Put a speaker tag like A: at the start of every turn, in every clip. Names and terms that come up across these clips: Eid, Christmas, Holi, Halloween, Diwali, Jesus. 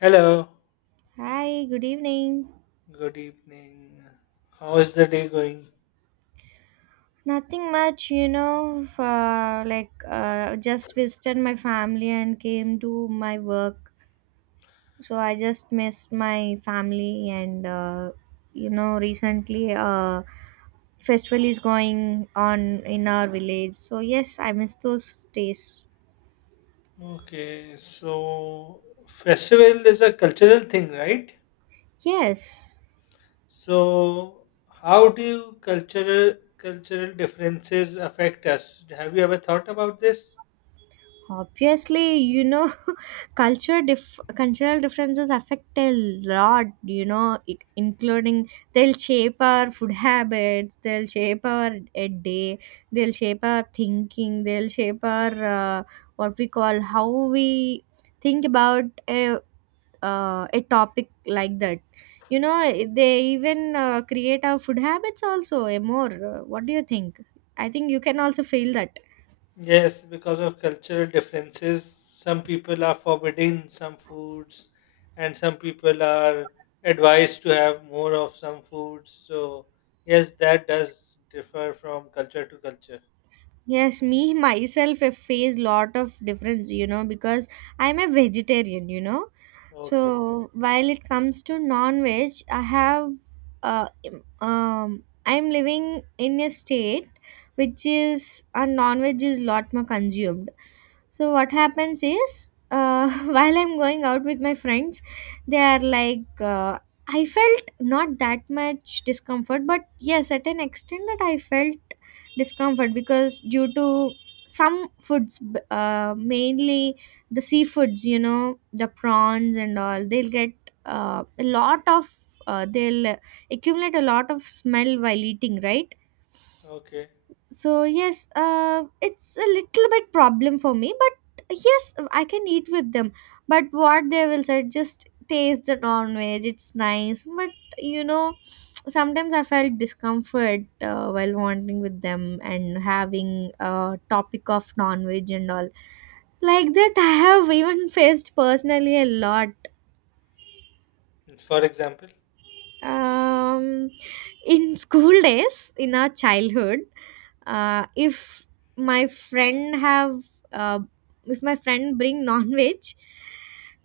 A: Hello,
B: Hi, good evening.
A: good evening. How is the day going?
B: Nothing much, like just visited my family and came to my work. So I just missed my family, and recently festival is going on in our village. So yes, I miss those days.
A: Okay, so festival is a cultural thing, right?
B: Yes.
A: So how do cultural differences affect us? Have you ever thought about this?
B: Obviously, cultural differences affect a lot, including they'll shape our food habits, they'll shape our a day, they'll shape our thinking, they'll shape our uh, what we call how we think about a topic like that. They even create our food habits also, a more. What do you think? I think you can also feel that.
A: Yes, because of cultural differences, some people are forbidding some foods, and some people are advised to have more of some foods. So yes, that does differ from culture to culture.
B: Yes, me myself have faced lot of difference, because I'm a vegetarian.
A: Okay,
B: So while it comes to non-veg, uh, im- I'm living in a state which is a non-veg is lot more consumed. So what happens is, while I'm going out with my friends, they are like, I felt not that much discomfort, but yes, at an extent that I felt discomfort because due to some foods, mainly the seafoods, the prawns and all, they'll get a lot of, they'll accumulate a lot of smell while eating, right?
A: okay.
B: So yes, it's a little bit problem for me, but yes, I can eat with them. But what they will say, just taste the non veg, it's nice. But you know sometimes I felt discomfort while wandering with them and having a topic of non veg and all. Like that, I have even faced personally a lot.
A: For example,
B: um in school days in our childhood, if my friend have uh, if my friend bring non-veg,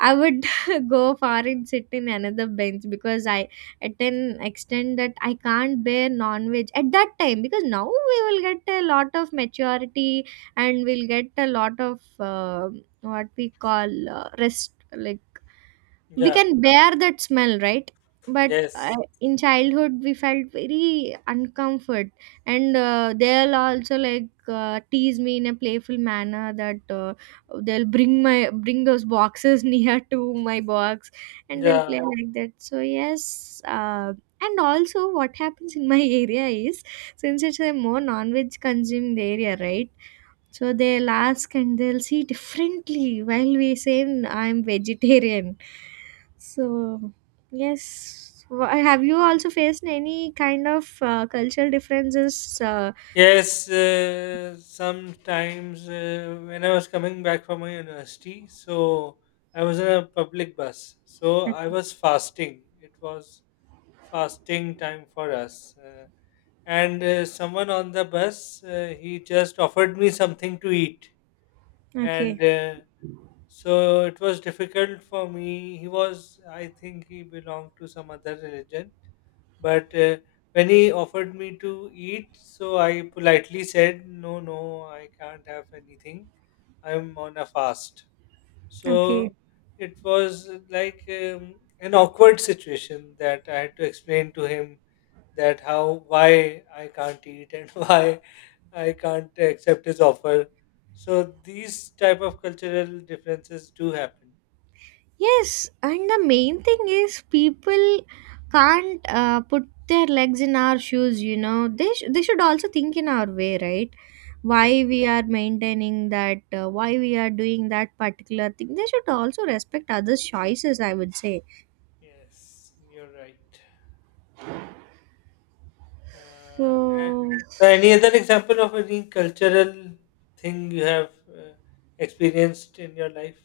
B: I would go far and sit in another bench, because I, at an extent that I can't bear non-veg at that time. Because now we will get a lot of maturity, and we'll get a lot of what we call rest, like we
A: yeah,
B: can bear that smell, right? But
A: yes,
B: in childhood, we felt very uncomfort. And they'll also like tease me in a playful manner, that they'll bring those boxes near to my box, and they'll
A: yeah,
B: play like that. So yes, and also what happens in my area is, since it's a more non-veg consuming area, right, so they'll ask and they'll see differently while we say I'm vegetarian. So, yes. Have you also faced any kind of cultural differences? Uh,
A: yes. Sometimes when I was coming back from my university, so I was in a public bus, so I was fasting. It was fasting time for us, and someone on the bus he just offered me something to eat, and
B: okay,
A: so it was difficult for me. He was, I think, he belonged to some other religion. But when he offered me to eat, so I politely said, "No, no, I can't have anything. I'm on a fast."
B: okay.
A: So it was like an awkward situation that I had to explain to him that how, why I can't eat and why I can't accept his offer. So these type of cultural differences do happen.
B: Yes, and the main thing is people can't put their legs in our shoes. They should also think in our way, right?
A: Yeah.
B: Why we are maintaining that, why we are doing that particular thing. They should also respect others' choices, I would say.
A: Yes, you're right. Uh, a-
B: So,
A: so any other example of any cultural thing you have experienced in your life?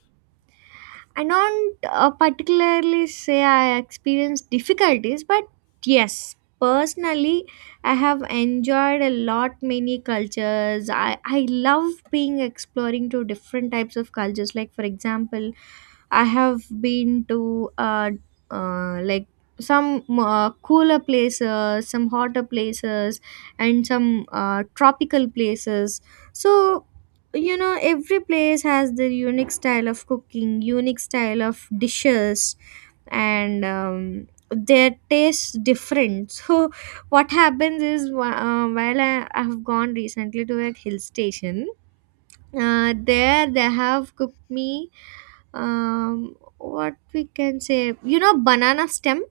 B: I don't particularly say I experienced difficulties, but yes, personally, I have enjoyed a lot many cultures. I love being exploring to different types of cultures. Like for example, I have been to like some cooler places, some hotter places, and some tropical places. So, every place has their unique style of cooking, unique style of dishes, and their taste different. So what happens is, while I have gone recently to a hill station. There they have cooked me what we can say, banana stem.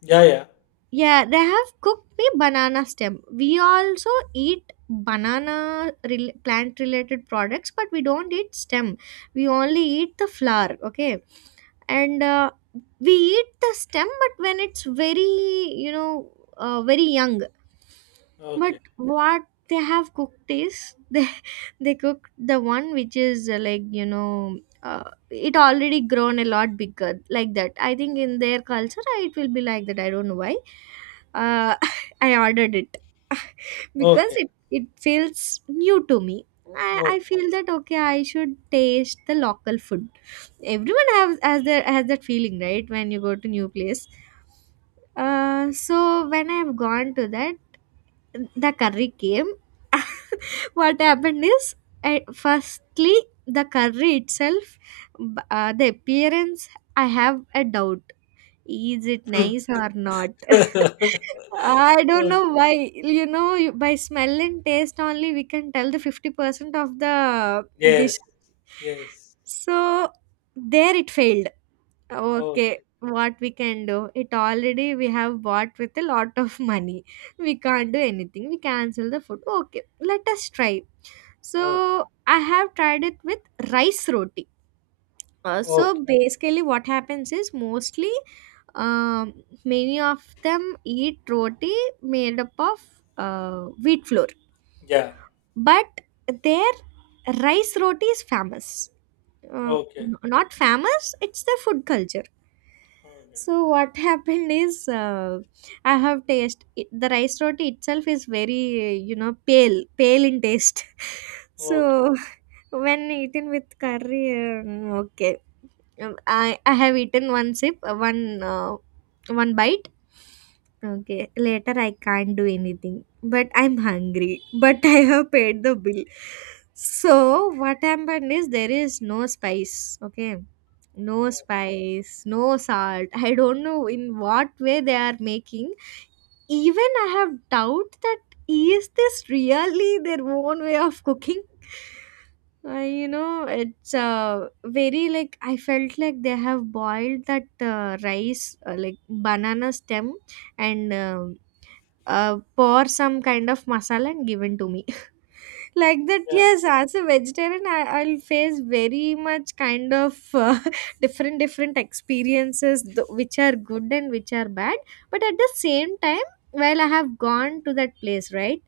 A: Yeah, yeah.
B: Yeah, they have cooked the banana stem. We also eat banana plant related products, but we don't eat stem. We only eat the flower, okay? And we eat the stem, but when it's very, very young. But
A: Okay.
B: what they have cooked is, they cooked the one which is like, it already grown a lot bigger, like that. I think in their culture, it will be like that. I don't know why. Uh, I ordered it because
A: Okay.
B: it feels new to me. I
A: Okay.
B: feel that okay, I should taste the local food. Everyone has their has that feeling, right, when you go to new place. So when I've gone to that, the curry came. What happened is, firstly the curry itself, the appearance, I have a doubt, is it nice or not? I don't
A: Okay.
B: know why. By smell and taste only, we can tell the 50% of the dish.
A: Yes. Yes.
B: So there it failed. Okay,
A: Okay.
B: what we can do? It already we have bought with a lot of money. We can't do anything. We cancel the food. Okay, let us try.
A: Okay.
B: So I have tried it with rice roti. So
A: Okay.
B: basically, what happens is, mostly um, many of them eat roti made up of wheat flour,
A: Yeah.
B: but their rice roti is famous. uh,
A: Okay.
B: Not famous, it's the food culture.
A: Okay.
B: So what happened is, uh, I have taste it, the rice roti itself is very, pale pale in taste.
A: Okay.
B: So when eaten with curry, okay. I have eaten one sip, one bite. Okay, later I can't do anything, but I'm hungry. But I have paid the bill. So what happened is, there is no spice. Okay, no spice, no salt. I don't know in what way they are making. Even I have doubt that, is this really their own way of cooking? It's very, like I felt like they have boiled that rice, like banana stem, and pour some kind of masala and given to me, like that.
A: Yeah.
B: Yes, as a vegetarian, I'll face very much kind of different different experiences, which are good and which are bad. But at the same time, while I have gone to that place, right,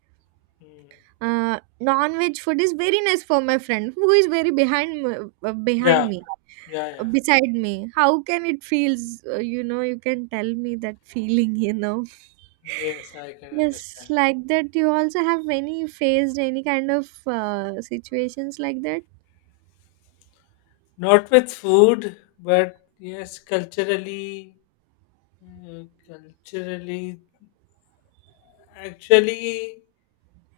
A: Mm.
B: non-veg food is very nice for my friend who is very behind behind
A: Yeah.
B: me,
A: Yeah. Yeah.
B: beside me. How can it feels? You can tell me that feeling. you know
A: Yes, I can
B: yes
A: understand.
B: like that, you also have any faced any kind of situations like that?
A: Not with food, but yes, culturally. Culturally, actually,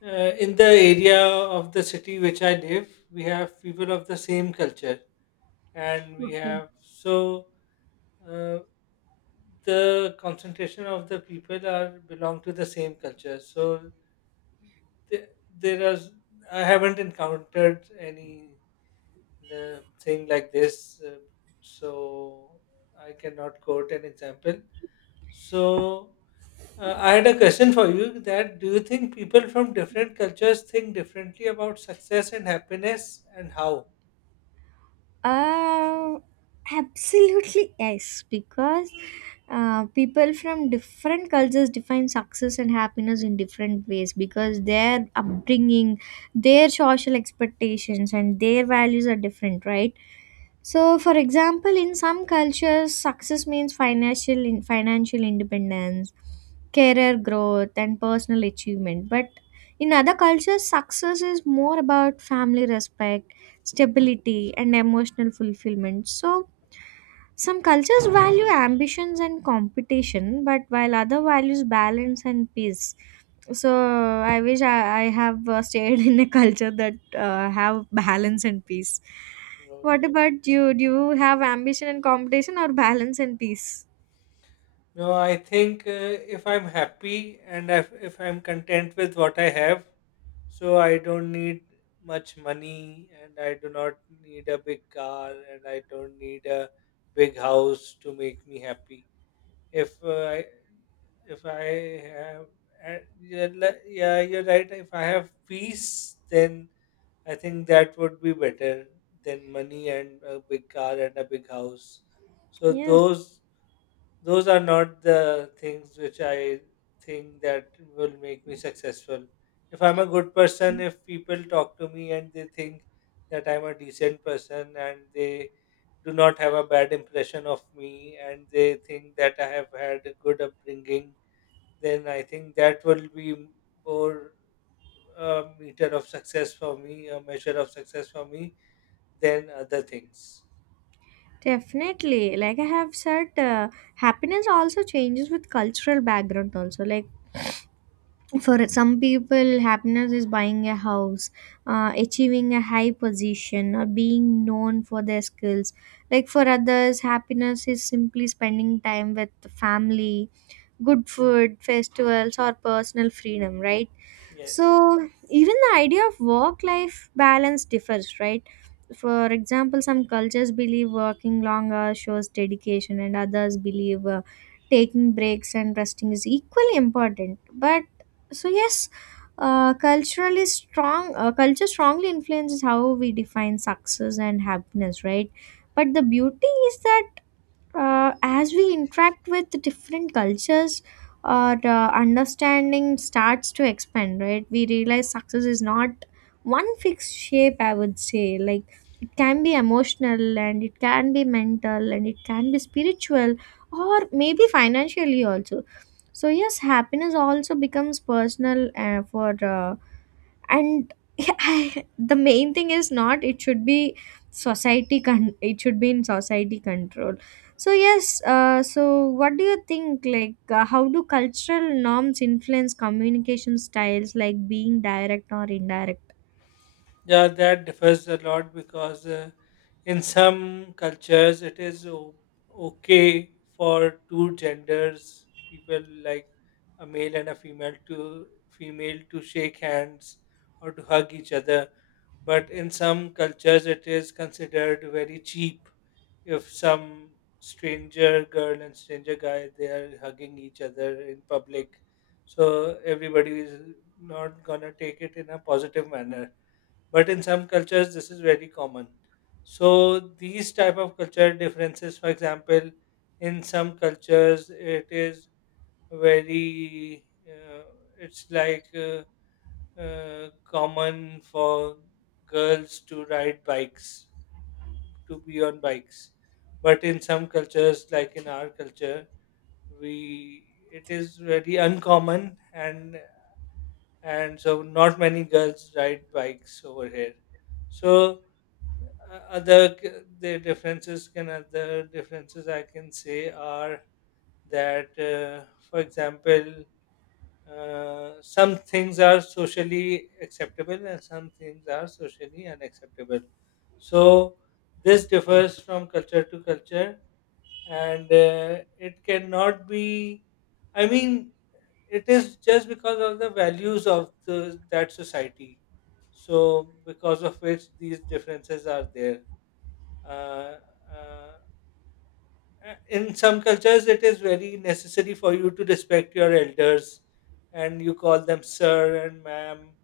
A: uh, in the area of the city which I live, we have people of the same culture, and we
B: Okay.
A: have so uh, the concentration of the people are belong to the same culture. So there, there is I haven't encountered any thing like this, so I cannot quote an example. So, I had a question for you that do you think people from different cultures think differently about success and happiness and how?
B: Uh, Absolutely yes, because people from different cultures define success and happiness in different ways, because their upbringing, their social expectations, and their values are different, right? So, for example, in some cultures, success means financial independence, career growth, and personal achievement. But in other cultures, success is more about family respect, stability, and emotional fulfillment. So, some cultures value ambitions and competition, but while other values balance and peace. So I wish I have stayed in a culture that have balance and peace. What
A: Okay.
B: about you? Do you have ambition and competition or balance and peace?
A: No, I think if I'm happy and if I'm content with what I have, so I don't need much money and I do not need a big car and I don't need a big house to make me happy. if uh, I if I have yeah, yeah, you're right. If I have peace, then I think that would be better than money and a big car and a big house. So
B: Yes.
A: those are not the things which I think that will make me successful. If I'm a good person, if people talk to me and they think that I'm a decent person and they do not have a bad impression of me and they think that I have had a good upbringing, then I think that will be more a meter of success for me, a measure of success for me than other things.
B: Definitely. Like I have said, happiness also changes with cultural background also. Like for some people, happiness is buying a house, achieving a high position, or being known for their skills. Like for others, happiness is simply spending time with family, good food, festivals, or personal freedom, right?
A: Yes.
B: So, even the idea of work life balance differs, right? For example, some cultures believe working longer shows dedication, and others believe taking breaks and resting is equally important. But, so yes. Culturally strong Culture strongly influences how we define success and happiness, right? But the beauty is that, as we interact with the different cultures, our understanding starts to expand, right? We realize success is not one fixed shape, I would say. Like, it can be emotional, and it can be mental, and it can be spiritual, or maybe financially also. So yes, happiness also becomes personal, for and the main thing is not it should be it should be in society control. So yes, so what do you think, like, how do cultural norms influence communication styles, like being direct or indirect?
A: Yeah, that differs a lot because in some cultures it is okay for two genders, people like a male and a female to female to shake hands or to hug each other. But in some cultures it is considered very cheap if some stranger girl and stranger guy they are hugging each other in public. So everybody is not gonna take it in a positive manner, but in some cultures this is very common. So these type of cultural differences, for example, in some cultures it is very uh, it's like common for girls to ride bikes, to be on bikes, but in some cultures like in our culture, we it is very uncommon, and so not many girls ride bikes over here. So uh, other c- other differences I can say are that for example, some things are socially acceptable and some things are socially unacceptable. So this differs from culture to culture, and it cannot be, I mean, it is just because of the values of that society. So because of which these differences are there. uh, uh, in some cultures it is very necessary for you to respect your elders and you call them sir and ma'am,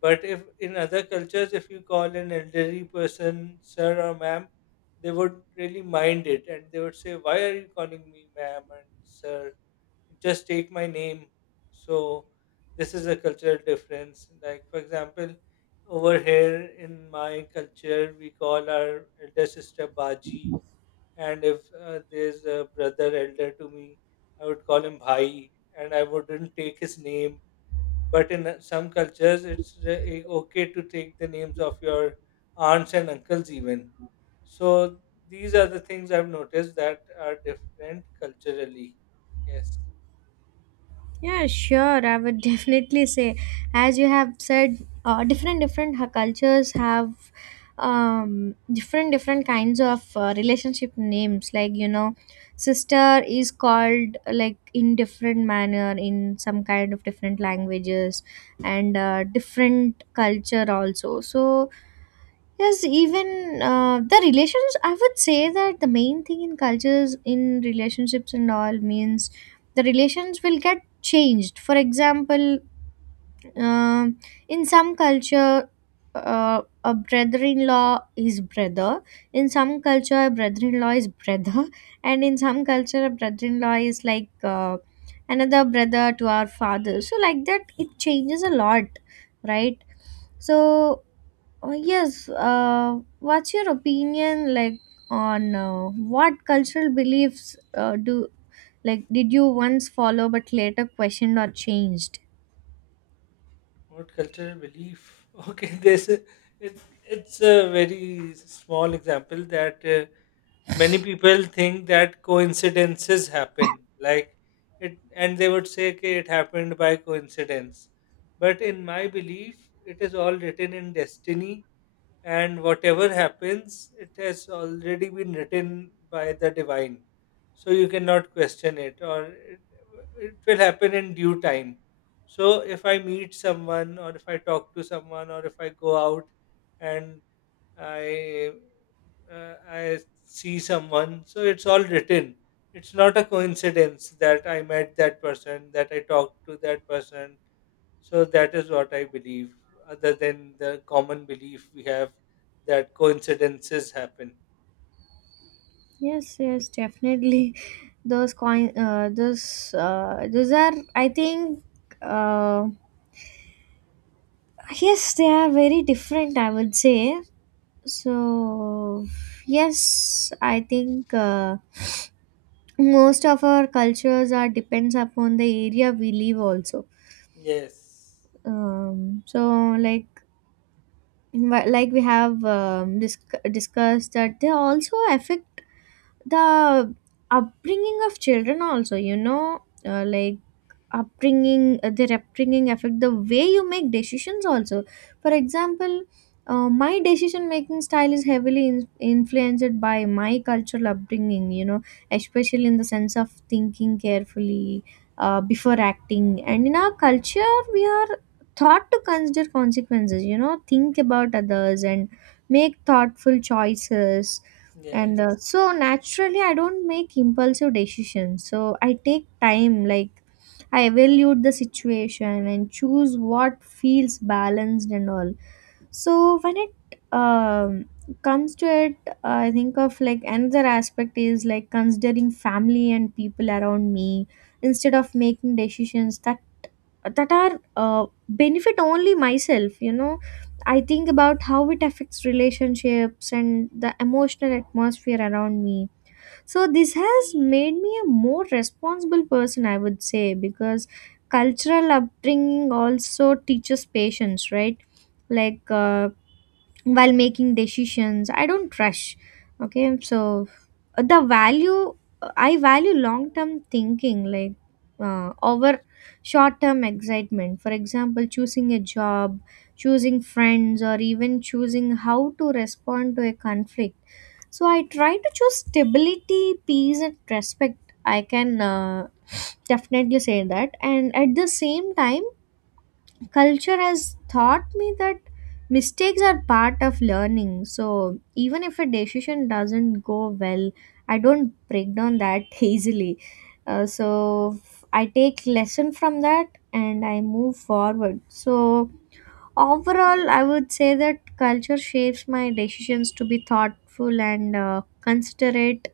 A: but if in other cultures if you call an elderly person sir or ma'am, they would really mind it and they would say, why are you calling me ma'am and sir, just take my name. So this is a cultural difference, like, for example, over here in my culture we call our elder sister baji, and if there's a brother elder to me, I would call him Bhai, and I wouldn't take his name. But in some cultures, it's okay to take the names of your aunts and uncles, even. So these are the things I've noticed that are different culturally. Yes.
B: Yeah, sure. I would definitely say, as you have said, different different cultures have different different kinds of relationship names. Like, sister is called like, in different manner, in some kind of different languages, and different culture also. So, yes, even the relations, I would say, that the main thing in cultures, in relationships and all, means the relations will get changed. For example, um in some culture, a brother in law is brother, in some culture, a brother in law is brother, and in some culture, a brother in law is like, another brother to our father. So, like that, it changes a lot, right? So, oh, yes. What's your opinion, like, on what cultural beliefs do like did you once follow but later questioned or changed?
A: What cultural belief? Okay, this is- it's it's a very small example that many people think that coincidences happen like it, and they would say, okay, it happened by coincidence, but in my belief it is all written in destiny, and whatever happens it has already been written by the divine. So you cannot question it, or it will happen in due time. So if I meet someone or if I talk to someone or if I go out and I I see someone. So it's all written. It's not a coincidence that I met that person, that I talked to that person. So that is what I believe, other than the common belief we have that coincidences happen.
B: Yes, yes, definitely. Those coin, those are, I think, uh, yes, they are very different, I would say so. Yes, I think most of our cultures are depends upon the area we live also.
A: Yes.
B: Um so like wha- like we have discussed that they also affect the upbringing of children also, you know. Like upbringing their upbringing affect the way you make decisions also. For example, my decision making style is heavily influenced by my cultural upbringing, you know, especially in the sense of thinking carefully before acting, and in our culture we are taught to consider consequences, you know, think about others and make thoughtful choices. And
A: Yes.
B: so naturally I don't make impulsive decisions, so I take time, like I evaluate the situation and choose what feels balanced and all. So when it um, comes to it, I think of, like, another aspect is like considering family and people around me instead of making decisions that are benefit only myself, you know. I think about how it affects relationships and the emotional atmosphere around me. So this has made me a more responsible person, I would say, because cultural upbringing also teaches patience, right? Like, while making decisions I don't rush. Okay, so the value, I value long term thinking, like over short term excitement. For example, choosing a job, choosing friends, or even choosing how to respond to a conflict. So I try to choose stability, peace and respect, I can definitely say that. And at the same time, culture has taught me that mistakes are part of learning, so even if a decision doesn't go well, I don't break down that easily. I take lesson from that and I move forward. So overall, I would say that culture shapes my decisions to be thoughtful and, considerate,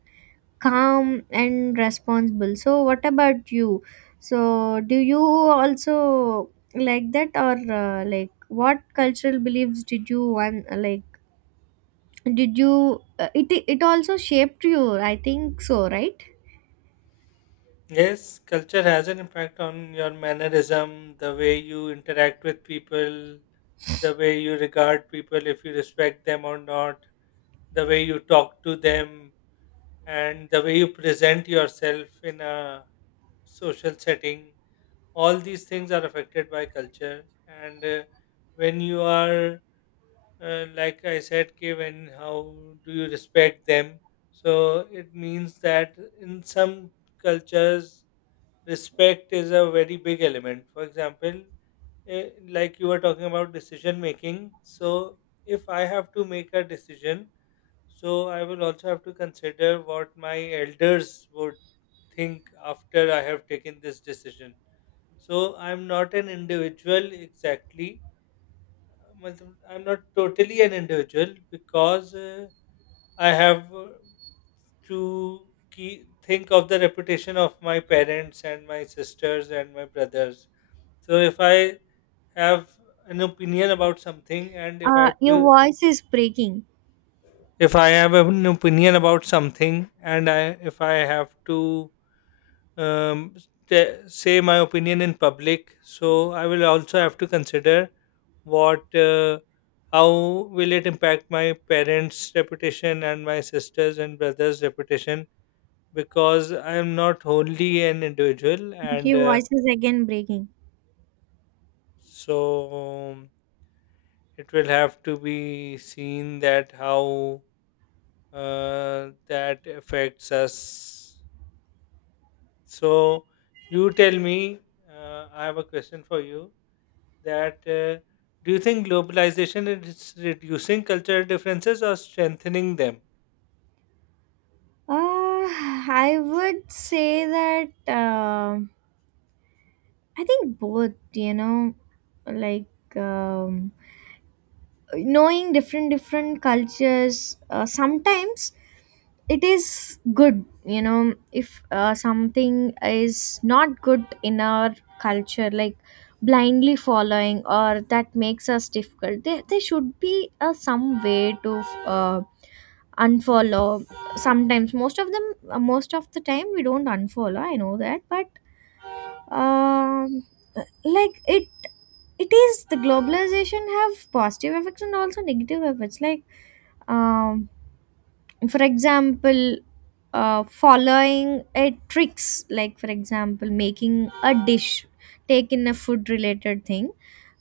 B: calm and responsible. So what about you? So do you also like that, or like what cultural beliefs did you want, like did you, it it also shaped you? I think so, right?
A: Yes, culture has an impact on your mannerism, the way you interact with people, the way you regard people, if you respect them or not, the way you talk to them, and the way you present yourself in a social setting. All these things are affected by culture, and when you are like I said ki when how do you respect them. So it means that in some cultures respect is a very big element. For example, like you were talking about decision making, so if I have to make a decision, so I will also have to consider what my elders would think after I have taken this decision. So I'm not an individual exactly. मतलब I'm not totally an individual because I have to key, think of the reputation of my parents and my sisters and my brothers. So if I have an opinion about something and if I
B: Uh,
A: have
B: your
A: to
B: voice is breaking.
A: if I have an opinion about something and I if I have to um, say my opinion in public. So I will also have to consider what, how will it impact my parents' reputation and my sisters and brothers' reputation because I am not only an individual, and
B: Your voice is again breaking.
A: so it will have to be seen that how that affects us. So you tell me. I have a question for you that do you think globalization is reducing cultural differences or strengthening them?
B: uh I would say that, I think both, you know. Like, knowing different cultures, sometimes it is good, you know. If something is not good in our culture, like blindly following, or that makes us difficult, there should be some way to uh, unfollow. Sometimes most of them, most of the time we don't unfollow, I know that, but um like it is the globalization have positive effects and also negative effects, like, um for example, following a tricks, like for example making a dish, taking a food related thing,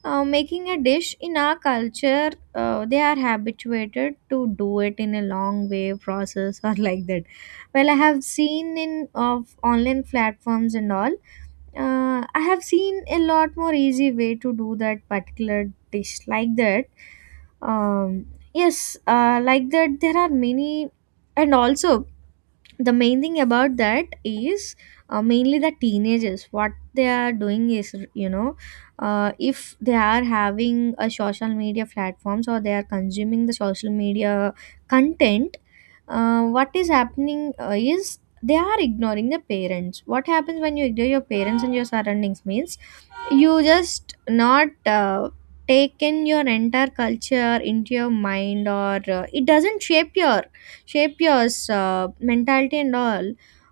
B: making a dish in our culture, they are habituated to do it in a long way process or like that. Well, I have seen in of online platforms and all, I have seen a lot more easy way to do that particular dish like that. Um, yes, like that there are many, and also the main thing about that is, mainly the teenagers, what they are doing is, you know, if they are having a social media platforms, or they are consuming the social media content, what is happening, is they are ignoring the parents. What happens when you ignore your parents and your surroundings means you just not take in your entire culture into your mind, or it doesn't shape your mentality and all.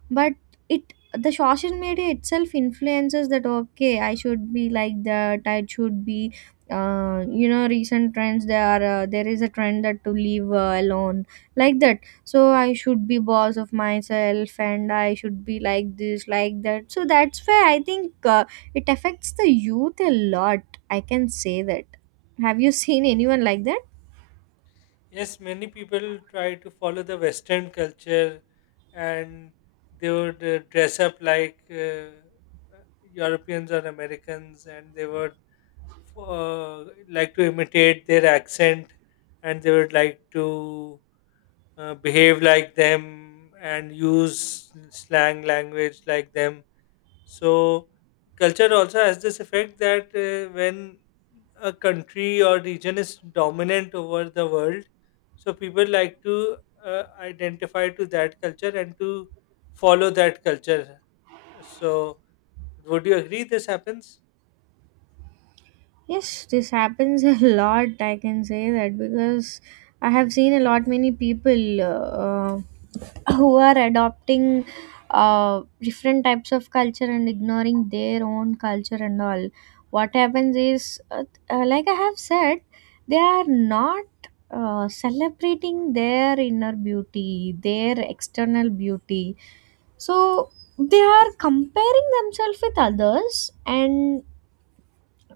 B: But it, the social media itself influences that, okay I should be like that, I should be you know, recent trends, there are there is a trend that to leave alone, like that. So I should be boss of myself and I should be like this, like that. So that's why I think it affects the youth a lot, I can say that. Have you seen anyone like that?
A: Yes, many people try to follow the Western culture, and they would dress up like Europeans or Americans, and they would like to imitate their accent, and they would like to behave like them and use slang language like them. So culture also has this effect that when a country or region is dominant over the world, so people like to identify to that culture and to follow that culture. So would you agree this happens?
B: Yes, this happens a lot, I can say that, because I have seen a lot many people uh, who are adopting different types of culture and ignoring their own culture and all. What happens is, like I have said, they are not celebrating their inner beauty, their external beauty. So they are comparing themselves with others, and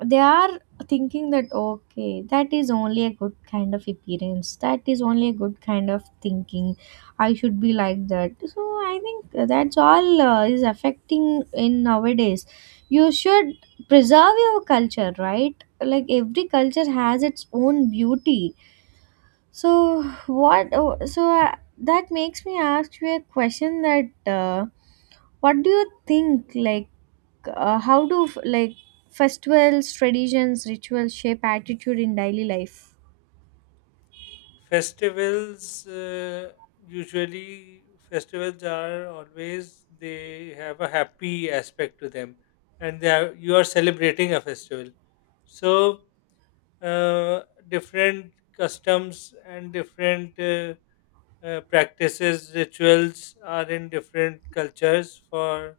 B: they are thinking that okay, that is only a good kind of appearance, that is only a good kind of thinking, I should be like that. So I think that's all is affecting in nowadays. You should preserve your culture, right? Like every culture has its own beauty. So, that makes me ask you a question that, what do you think, like how do like festivals, traditions, rituals shape attitude in daily life?
A: Festivals usually festivals are always they have a happy aspect to them, and they are, you are celebrating a festival. So uh, different customs and different practices, rituals are in different cultures for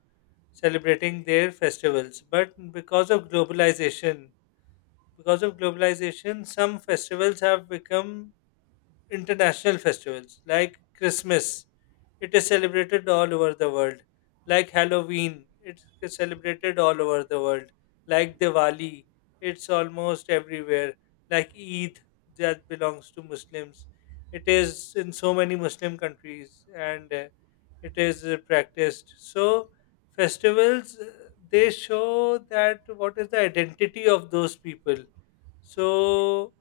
A: celebrating their festivals. But because of globalization, some festivals have become international festivals like Christmas. It is celebrated all over the world. Like Halloween, it's celebrated all over the world. Like Diwali, it's almost everywhere. Like Eid, that belongs to Muslims. It is in so many Muslim countries, and it is practiced. So, festivals, they show that what is the identity of those people. So,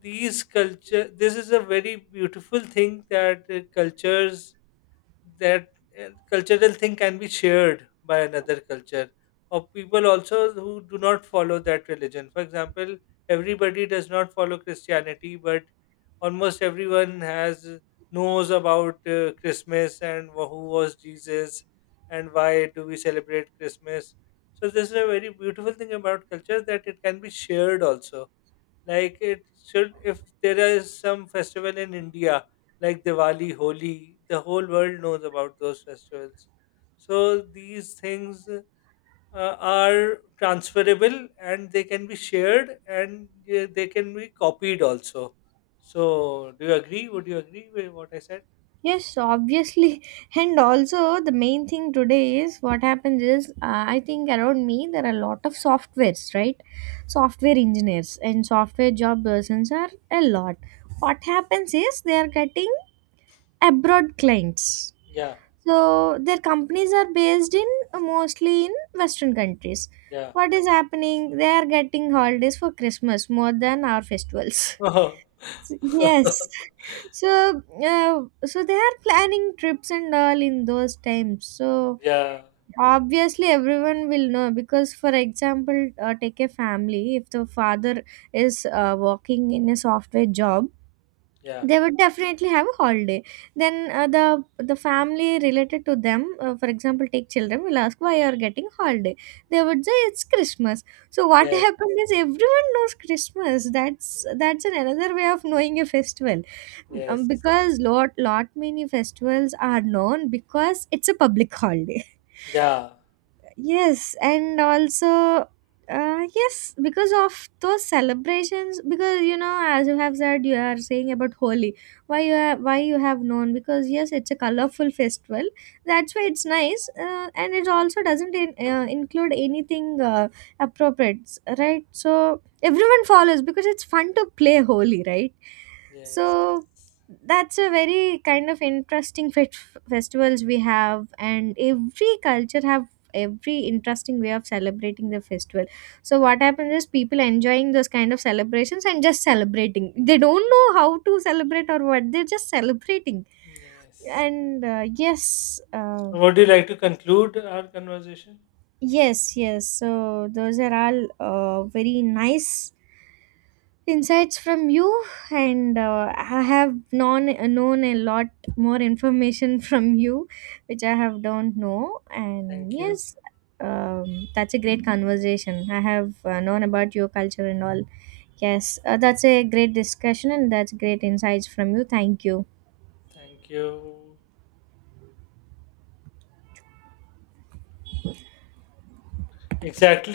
A: these culture this is a very beautiful thing that cultures that cultural thing can be shared by another culture or people also who do not follow that religion. For example, everybody does not follow Christianity, but almost everyone has knows about Christmas and who was Jesus and why do we celebrate Christmas. So this is a very beautiful thing about culture that it can be shared also, like it should. If there is some festival in India, like Diwali, Holi, the whole world knows about those festivals. So these things are transferable and they can be shared, and they can be copied also. So do you agree? Would you agree with what I said?
B: Yes, obviously. And also, the main thing today is, what happens is, I think around me there are a lot of softwares, right? Software engineers and software job persons are a lot. What happens is, they are getting abroad clients.
A: Yeah,
B: So their companies are based in, mostly in Western countries.
A: yeah.
B: What is happening? They are getting holidays for Christmas more than our festivals. Yes. So so they are planning trips and all in those times. So
A: Yeah,
B: obviously everyone will know, because for example, take a family, if the father is working in a software job,
A: yeah.
B: they would definitely have a holiday. Then the family related to them, for example, take children will ask why you are getting holiday. They would say it's Christmas. So what
A: Yes,
B: happened is, everyone knows Christmas. That's an another way of knowing a festival. Um,
A: yes.
B: because lot many festivals are known because it's a public holiday.
A: Yeah,
B: Yes, and also, yes, because of those celebrations, because, you know, as you have said, you are saying about Holi. Why you have known? Because yes, it's a colorful festival. That's why it's nice, and it also doesn't include anything appropriate, right? So everyone follows because it's fun to play Holi, right?
A: yes.
B: So that's a very kind of interesting fe- festivals we have, and every culture have every interesting way of celebrating the festival. So what happens is, people enjoying those kind of celebrations and just celebrating, they don't know how to celebrate or what they're just celebrating.
A: Yes.
B: And yes,
A: Would you like to conclude our conversation?
B: yes, yes, so those are all very nice insights from you, and I have known a lot more information from you, which I have don't know. And
A: Thank you.
B: yes, um, that's a great conversation. I have known about your culture and all. Yes, that's a great discussion, and that's great insights from you. Thank you.
A: Thank you. Exactly.